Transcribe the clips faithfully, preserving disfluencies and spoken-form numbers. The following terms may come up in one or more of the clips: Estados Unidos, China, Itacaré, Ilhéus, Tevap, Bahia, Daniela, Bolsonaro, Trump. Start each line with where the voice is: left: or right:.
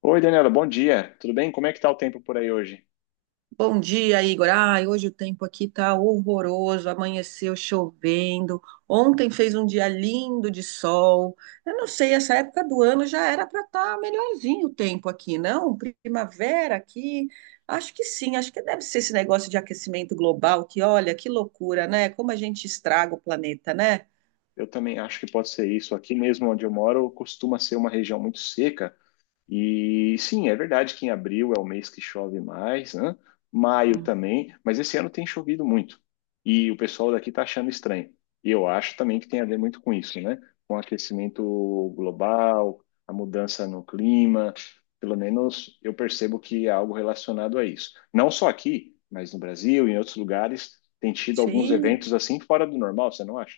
left: Oi, Daniela, bom dia. Tudo bem? Como é que está o tempo por aí hoje?
right: Bom dia, Igor. Ai, hoje o tempo aqui tá horroroso, amanheceu chovendo. Ontem fez um dia lindo de sol. Eu não sei, essa época do ano já era para estar melhorzinho o tempo aqui, não? Primavera aqui. Acho que sim, acho que deve ser esse negócio de aquecimento global, que olha, que loucura, né? Como a gente estraga o planeta, né?
left: Eu também acho que pode ser isso. Aqui mesmo onde eu moro, costuma ser uma região muito seca. E sim, é verdade que em abril é o mês que chove mais, né? Maio
right: Hum.
left: também, mas esse ano tem chovido muito. E o pessoal daqui está achando estranho. E eu acho também que tem a ver muito com isso, né? Com o aquecimento global, a mudança no clima. Pelo menos eu percebo que é algo relacionado a isso. Não só aqui, mas no Brasil e em outros lugares tem tido alguns
right: Sim.
left: eventos assim fora do normal, você não acha?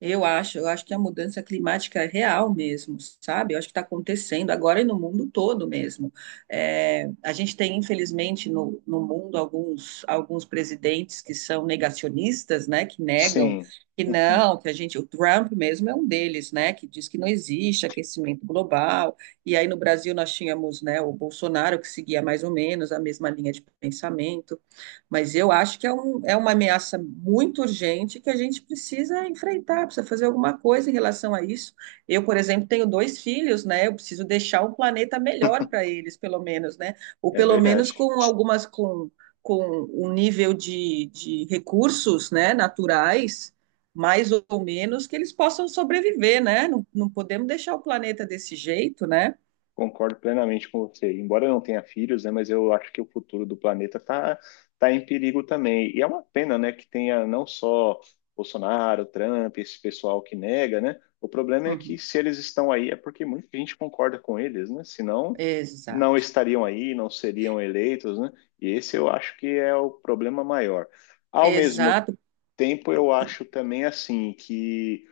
right: Eu acho, eu acho que a mudança climática é real mesmo, sabe? Eu acho que está acontecendo agora e no mundo todo mesmo. É, a gente tem, infelizmente, no, no mundo alguns, alguns presidentes que são negacionistas, né? Que negam
left: Sim,
right: que não, que a gente. O Trump mesmo é um deles, né? Que diz que não existe aquecimento global. E aí no Brasil nós tínhamos, né, o Bolsonaro que seguia mais ou menos a mesma linha de pensamento. Mas eu acho que é, um, é uma ameaça muito urgente que a gente precisa enfrentar, precisa fazer alguma coisa em relação a isso. Eu, por exemplo, tenho dois filhos, né? Eu preciso deixar um planeta melhor para eles, pelo menos, né? Ou
left: é
right: pelo menos
left: verdade.
right: com algumas com, com um nível de, de recursos, né, naturais, mais ou menos, que eles possam sobreviver, né? Não, não podemos deixar o planeta desse jeito, né?
left: Concordo plenamente com você. Embora eu não tenha filhos, né, mas eu acho que o futuro do planeta está tá tá em perigo também. E é uma pena, né, que tenha não só Bolsonaro, Trump, esse pessoal que nega, né? O problema é que
right: Uhum.
left: se eles estão aí é porque muita gente concorda com eles, né? Senão não
right: Exato,
left: estariam aí, não seriam eleitos, né? E esse eu acho que é o problema maior. Ao mesmo
right: exato.
left: tempo, eu acho também assim que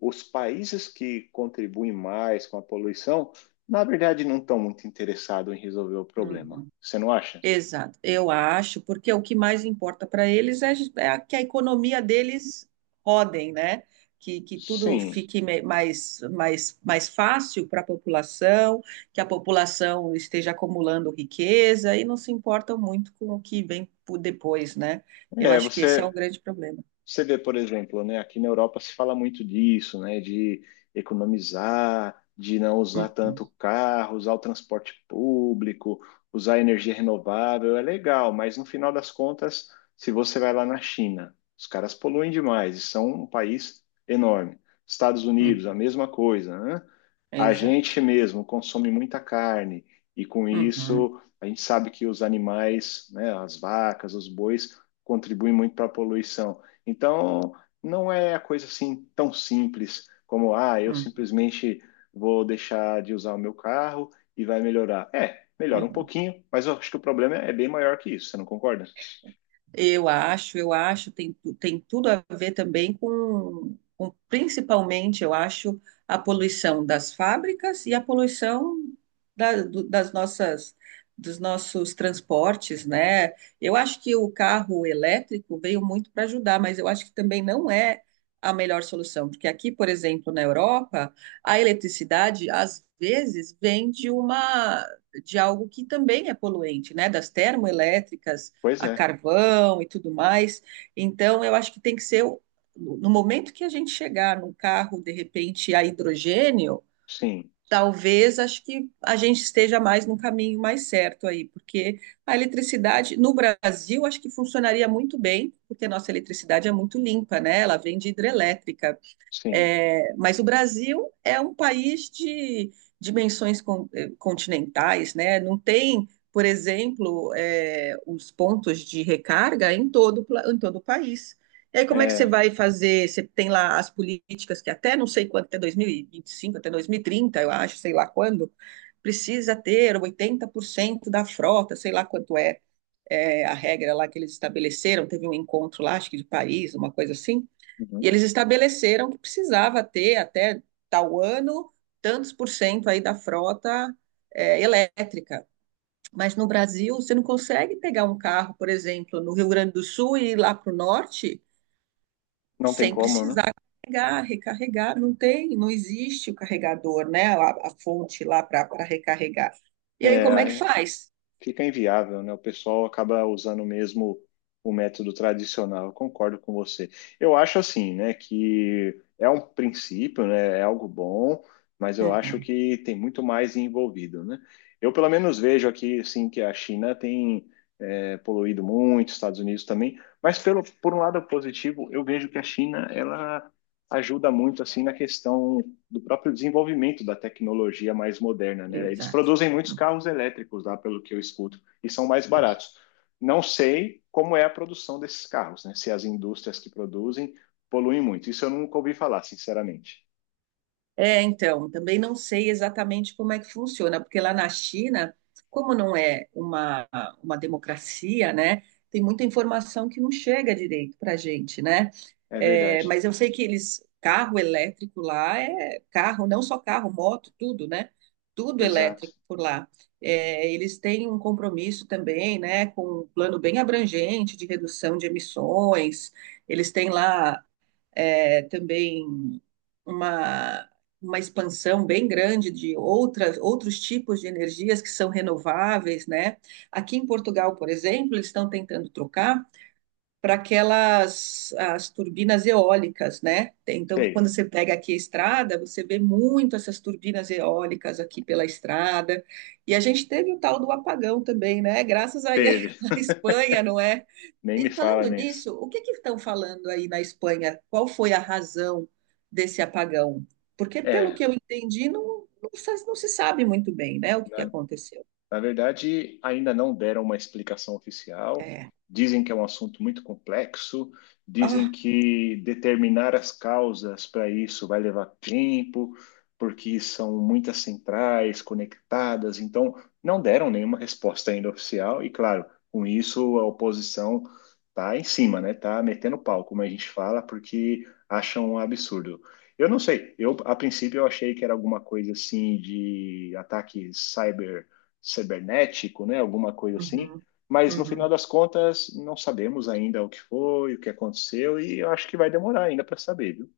left: os países que contribuem mais com a poluição, na verdade, não estão muito interessados em resolver o problema.
right: Uhum.
left: Você não acha?
right: Exato, eu acho, porque o que mais importa para eles é, é a- que a economia deles rodem, né? Que, que tudo
left: Sim.
right: fique me- mais, mais, mais fácil para a população, que a população esteja acumulando riqueza e não se importam muito com o que vem por depois, né? Eu
left: É,
right: acho que esse é
left: você
right: um grande problema.
left: Você vê, por exemplo, né, aqui na Europa se fala muito disso, né, de economizar, de não usar
right: Uhum,
left: tanto o carro, usar o transporte público, usar energia renovável, é legal, mas no final das contas, se você vai lá na China, os caras poluem demais e são um país enorme. Estados Unidos, a
right: uhum,
left: mesma coisa, né? A
right: exato.
left: gente mesmo consome muita carne e com
right: Uhum,
left: isso a gente sabe que os animais, né, as vacas, os bois, contribuem muito para a poluição. Então, não é a coisa assim tão simples como, ah, eu
right: uhum,
left: simplesmente vou deixar de usar o meu carro e vai melhorar. É, melhora um
right: uhum.
left: pouquinho, mas eu acho que o problema é bem maior que isso, você não concorda?
right: Eu acho, eu acho, tem, tu- tem tudo a ver também com, com, principalmente, eu acho, a poluição das fábricas e a poluição da- do- das nossas, dos nossos transportes, né? Eu acho que o carro elétrico veio muito para ajudar, mas eu acho que também não é a melhor solução, porque aqui, por exemplo, na Europa, a eletricidade às vezes vem de uma de algo que também é poluente, né? Das termoelétricas
left: Pois
right: a
left: é,
right: carvão e tudo mais. Então, eu acho que tem que ser o- no momento que a gente chegar num carro, de repente, a hidrogênio,
left: sim,
right: talvez acho que a gente esteja mais no caminho mais certo aí, porque a eletricidade no Brasil acho que funcionaria muito bem, porque a nossa eletricidade é muito limpa, né? Ela vem de hidrelétrica,
left: sim.
right: é, mas o Brasil é um país de dimensões con- eh, continentais, né? Não tem, por exemplo, eh, os pontos de recarga em todo, o pla- em todo o país. E aí, como é que você
left: É,
right: vai fazer? Você tem lá as políticas que até não sei quanto, até dois mil e vinte e cinco, até dois mil e trinta, eu acho, sei lá quando, precisa ter oitenta por cento da frota, sei lá quanto é, eh, a regra lá que eles estabeleceram. Teve um encontro lá, acho que de Paris, uma coisa assim. E eles estabeleceram que precisava ter até tal ano tantos por cento aí da frota, é, elétrica. Mas no Brasil, você não consegue pegar um carro, por exemplo, no Rio Grande do Sul e ir lá para o norte
left: não tem
right: sem
left: como, né?
right: precisar carregar, recarregar. Não tem, não existe o carregador, né? A, a fonte lá para recarregar. E aí, como é que
left: É,
right: faz?
left: fica inviável, né? O pessoal acaba usando mesmo o método tradicional. Eu concordo com você. Eu acho assim, né, que é um princípio, né? É algo bom, mas eu acho
right: Uhum,
left: que tem muito mais envolvido, né? Eu pelo menos vejo aqui, assim, que a China tem é, poluído muito, Estados Unidos também, mas pelo por um lado positivo, eu vejo que a China ela ajuda muito assim na questão do próprio desenvolvimento da tecnologia mais moderna, né? Eles
right: exato.
left: produzem muitos carros elétricos lá, pelo que eu escuto, e são mais baratos. Não sei como é a produção desses carros, né? Se as indústrias que produzem poluem muito. Isso eu nunca ouvi falar, sinceramente.
right: É, então, também não sei exatamente como é que funciona, porque lá na China, como não é uma, uma democracia, né, tem muita informação que não chega direito para a gente, né?
left: É
right: É,
left: verdade.
right: mas eu sei que eles, carro elétrico lá é carro, não só carro, moto, tudo, né? Tudo
left: Exato.
right: elétrico por lá. É, eles têm um compromisso também, né, com um plano bem abrangente de redução de emissões. Eles têm lá, é, também uma, uma expansão bem grande de outras, outros tipos de energias que são renováveis, né? Aqui em Portugal, por exemplo, eles estão tentando trocar para aquelas as turbinas eólicas, né? Tem. Então, quando
left: Sei.
right: você pega aqui a estrada, você vê muito essas turbinas eólicas aqui pela estrada. E a gente teve o tal do apagão também, né? Graças aí
left: Teve.
right: à Espanha, não é?
left: Nem me
right: E
left: fala
right: falando
left: nisso.
right: nisso, o que que estão falando aí na Espanha? Qual foi a razão desse apagão? Porque, pelo
left: É,
right: que eu entendi, não, não, se não se sabe muito bem, né, o que que
left: na
right: aconteceu.
left: Na verdade, ainda não deram uma explicação oficial.
right: É.
left: Dizem que é um assunto muito complexo, dizem
right: Ah,
left: que determinar as causas para isso vai levar tempo, porque são muitas centrais conectadas. Então, não deram nenhuma resposta ainda oficial. E, claro, com isso a oposição está em cima, né? Tá metendo pau, como a gente fala, porque acham um absurdo. Eu não sei. Eu, a princípio, eu achei que era alguma coisa assim de ataque cyber cibernético, né? Alguma coisa assim.
right: uhum,
left: Mas no final
right: uhum.
left: das contas, não sabemos ainda o que foi, o que aconteceu, e eu acho que vai demorar ainda para saber, viu?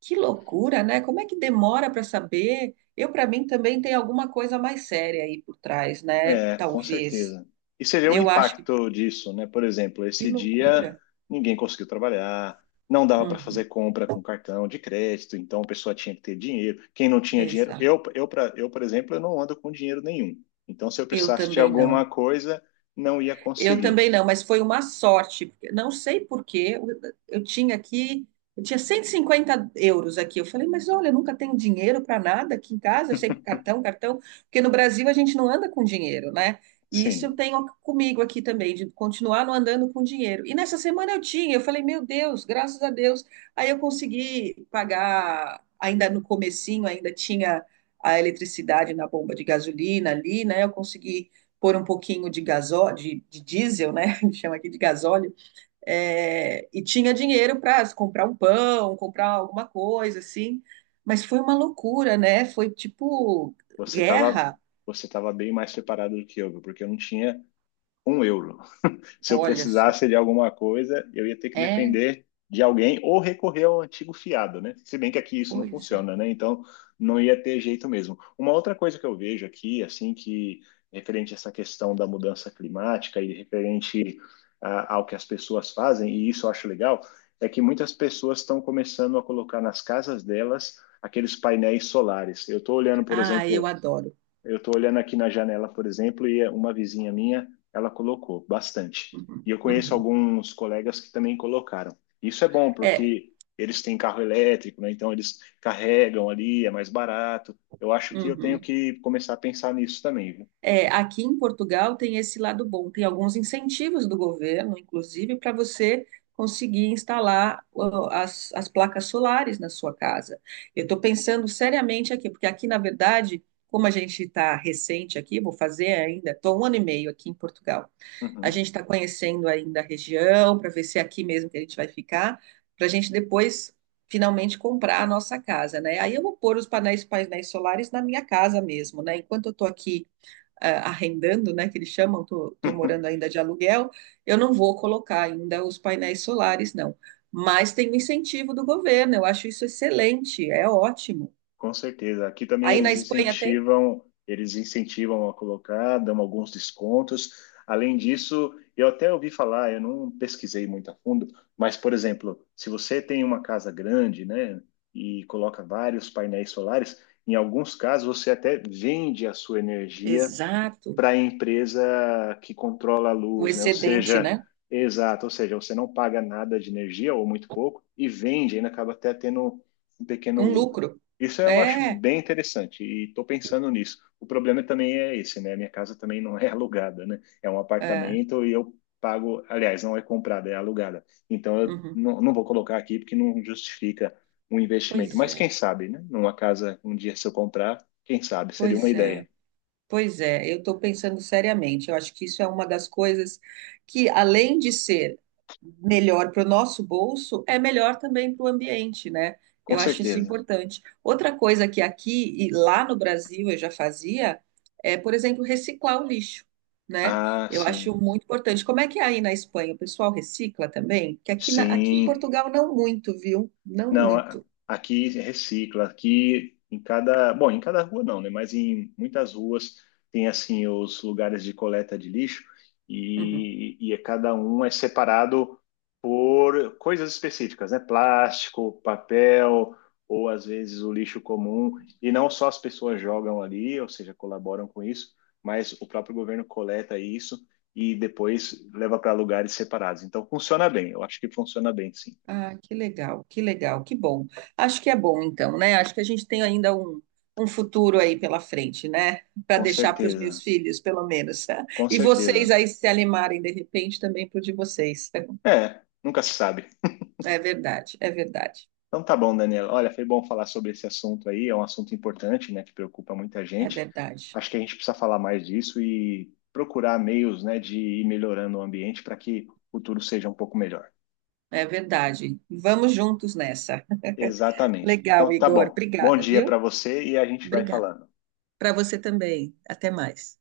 right: Que loucura, né? Como é que demora para saber? Eu, para mim, também tem alguma coisa mais séria aí por trás, né?
left: É, com
right: Talvez.
left: certeza. E você vê o
right: Eu acho que.
left: impacto disso, né? Por exemplo,
right: Que
left: esse dia
right: loucura.
left: ninguém conseguiu trabalhar, não dava para
right: Uhum,
left: fazer compra com cartão de crédito, então a pessoa tinha que ter dinheiro. Quem não tinha dinheiro,
right: exato.
left: eu, eu, pra, eu, por exemplo, eu não ando com dinheiro nenhum. Então, se eu
right: Eu
left: precisasse de
right: também não.
left: alguma coisa, não ia
right: Eu
left: conseguir.
right: também não, mas foi uma sorte. Porque- Não sei por quê, eu, eu tinha aqui, eu tinha cento e cinquenta euros aqui. Eu falei, mas olha, eu nunca tenho dinheiro para nada aqui em casa, eu sempre cartão, cartão, porque no Brasil a gente não anda com dinheiro, né? E isso eu
left: Sim.
right: tenho comigo aqui também, de continuar não andando com dinheiro. E nessa semana eu tinha, eu falei, meu Deus, graças a Deus. Aí eu consegui pagar, ainda no comecinho, ainda tinha a eletricidade na bomba de gasolina ali, né? Eu consegui pôr um pouquinho de gasóleo, de, de, diesel, né? chama aqui de gasóleo, é, e tinha dinheiro para comprar um pão, comprar alguma coisa, assim. Mas foi uma loucura, né? Foi tipo
left: Você estava
right: guerra.
left: você tava bem mais preparado do que eu, porque eu não tinha um euro. Se eu
right: Olha só.
left: precisasse de alguma coisa, eu ia ter que
right: É,
left: depender de alguém ou recorrer ao antigo fiado, né? Se bem que aqui isso não
right: coisa.
left: funciona, né? Então não ia ter jeito mesmo. Uma outra coisa que eu vejo aqui, assim, que referente a essa questão da mudança climática e referente ah, ao que as pessoas fazem, e isso eu acho legal, é que muitas pessoas estão começando a colocar nas casas delas aqueles painéis solares. Eu estou olhando, por
right: Ah, eu
left: exemplo,
right: adoro.
left: eu estou olhando aqui na janela, por exemplo, e uma vizinha minha, ela colocou bastante.
right: Uhum,
left: E eu conheço
right: uhum.
left: alguns colegas que também colocaram. Isso é bom,
right: É,
left: porque eles têm carro elétrico, né? Então eles carregam ali, é mais barato. Eu acho que eu tenho
right: uhum.
left: que começar a pensar nisso também, viu?
right: É, aqui em Portugal tem esse lado bom, tem alguns incentivos do governo, inclusive, para você conseguir instalar, ó, as, as placas solares na sua casa. Eu estou pensando seriamente aqui, porque aqui, na verdade, como a gente está recente aqui, vou fazer ainda, estou um ano e meio aqui em Portugal. A
left: Uhum.
right: gente está conhecendo ainda a região, para ver se é aqui mesmo que a gente vai ficar, para a gente depois finalmente comprar a nossa casa, né? Aí eu vou pôr os painéis, painéis solares na minha casa mesmo, né? Enquanto eu estou aqui ah, arrendando, né, que eles chamam, tô, tô morando ainda de aluguel, eu não vou colocar ainda os painéis solares, não. Mas tem um incentivo do governo, eu acho isso excelente, é ótimo.
left: Com certeza. Aqui também
right: Aí na
left: eles
right: Espanha tem?
left: incentivam, eles incentivam a colocar, dão alguns descontos. Além disso, eu até ouvi falar, eu não pesquisei muito a fundo, mas, por exemplo, se você tem uma casa grande, né, e coloca vários painéis solares, em alguns casos você até vende a sua energia
right: Exato,
left: para a empresa que controla a
right: o
left: luz, né? Ou
right: excedente,
left: seja,
right: né?
left: exato, ou seja, você não paga nada de energia ou muito pouco e vende, ainda acaba até tendo um pequeno
right: Um
left: lucro.
right: lucro.
left: Isso eu acho
right: É,
left: bem interessante e estou pensando nisso. O problema também é esse, né? Minha casa também não é alugada, né? É um
right: é.
left: apartamento e eu pago, aliás, não é comprada, é alugada. Então eu
right: Uhum.
left: não, não vou colocar aqui porque não justifica um investimento.
right: Pois
left: Mas quem
right: é,
left: sabe, né? Numa casa, um dia se eu comprar, quem sabe? Seria uma
right: pois é.
left: ideia,
right: Pois é, eu estou pensando seriamente. Eu acho que isso é uma das coisas que, além de ser melhor para o nosso bolso, é melhor também para o ambiente, né?
left: com
right: Eu acho isso
left: certeza.
right: importante. Outra coisa que aqui e lá no Brasil eu já fazia é, por exemplo, reciclar o lixo, né?
left: Ah,
right: Eu acho
left: sim.
right: muito importante. Como é que é aí na Espanha? O pessoal recicla também? Que aqui, na- aqui em
left: Sim.
right: Portugal não muito, viu? Não
left: Não, a-
right: muito.
left: aqui recicla, aqui em cada, bom, em cada rua não, né? Mas em muitas ruas tem assim os lugares de coleta de lixo
right: Uhum.
left: e, e é- cada um é separado por coisas específicas, né? Plástico, papel ou às vezes o lixo comum e não só as pessoas jogam ali, ou seja, colaboram com isso, mas o próprio governo coleta isso e depois leva para lugares separados. Então funciona bem, eu acho que funciona bem, sim,
right: Ah, que legal, que legal, que bom. Acho que é bom, então, né? Acho que a gente tem ainda um, um futuro aí pela frente, né? Para
left: com
right: deixar para os
left: certeza.
right: meus filhos, pelo menos.
left: Com
right: E vocês
left: certeza.
right: aí se animarem, de repente, também para de vocês. É
left: É, nunca se sabe.
right: verdade, é verdade,
left: Então tá bom, Daniela. Olha, foi bom falar sobre esse assunto aí. É um assunto importante, né, que preocupa muita
right: é
left: gente.
right: verdade,
left: Acho que a gente precisa falar mais disso e procurar meios, né, de ir melhorando o ambiente para que o futuro seja um pouco melhor.
right: é verdade. Vamos juntos nessa.
left: Exatamente.
right: Legal,
left: Então tá
right: Igor.
left: bom. Bom
right: Obrigada,
left: dia para
right: viu?
left: você e a gente vai
right: Obrigada.
left: falando.
right: Para você também. Até mais.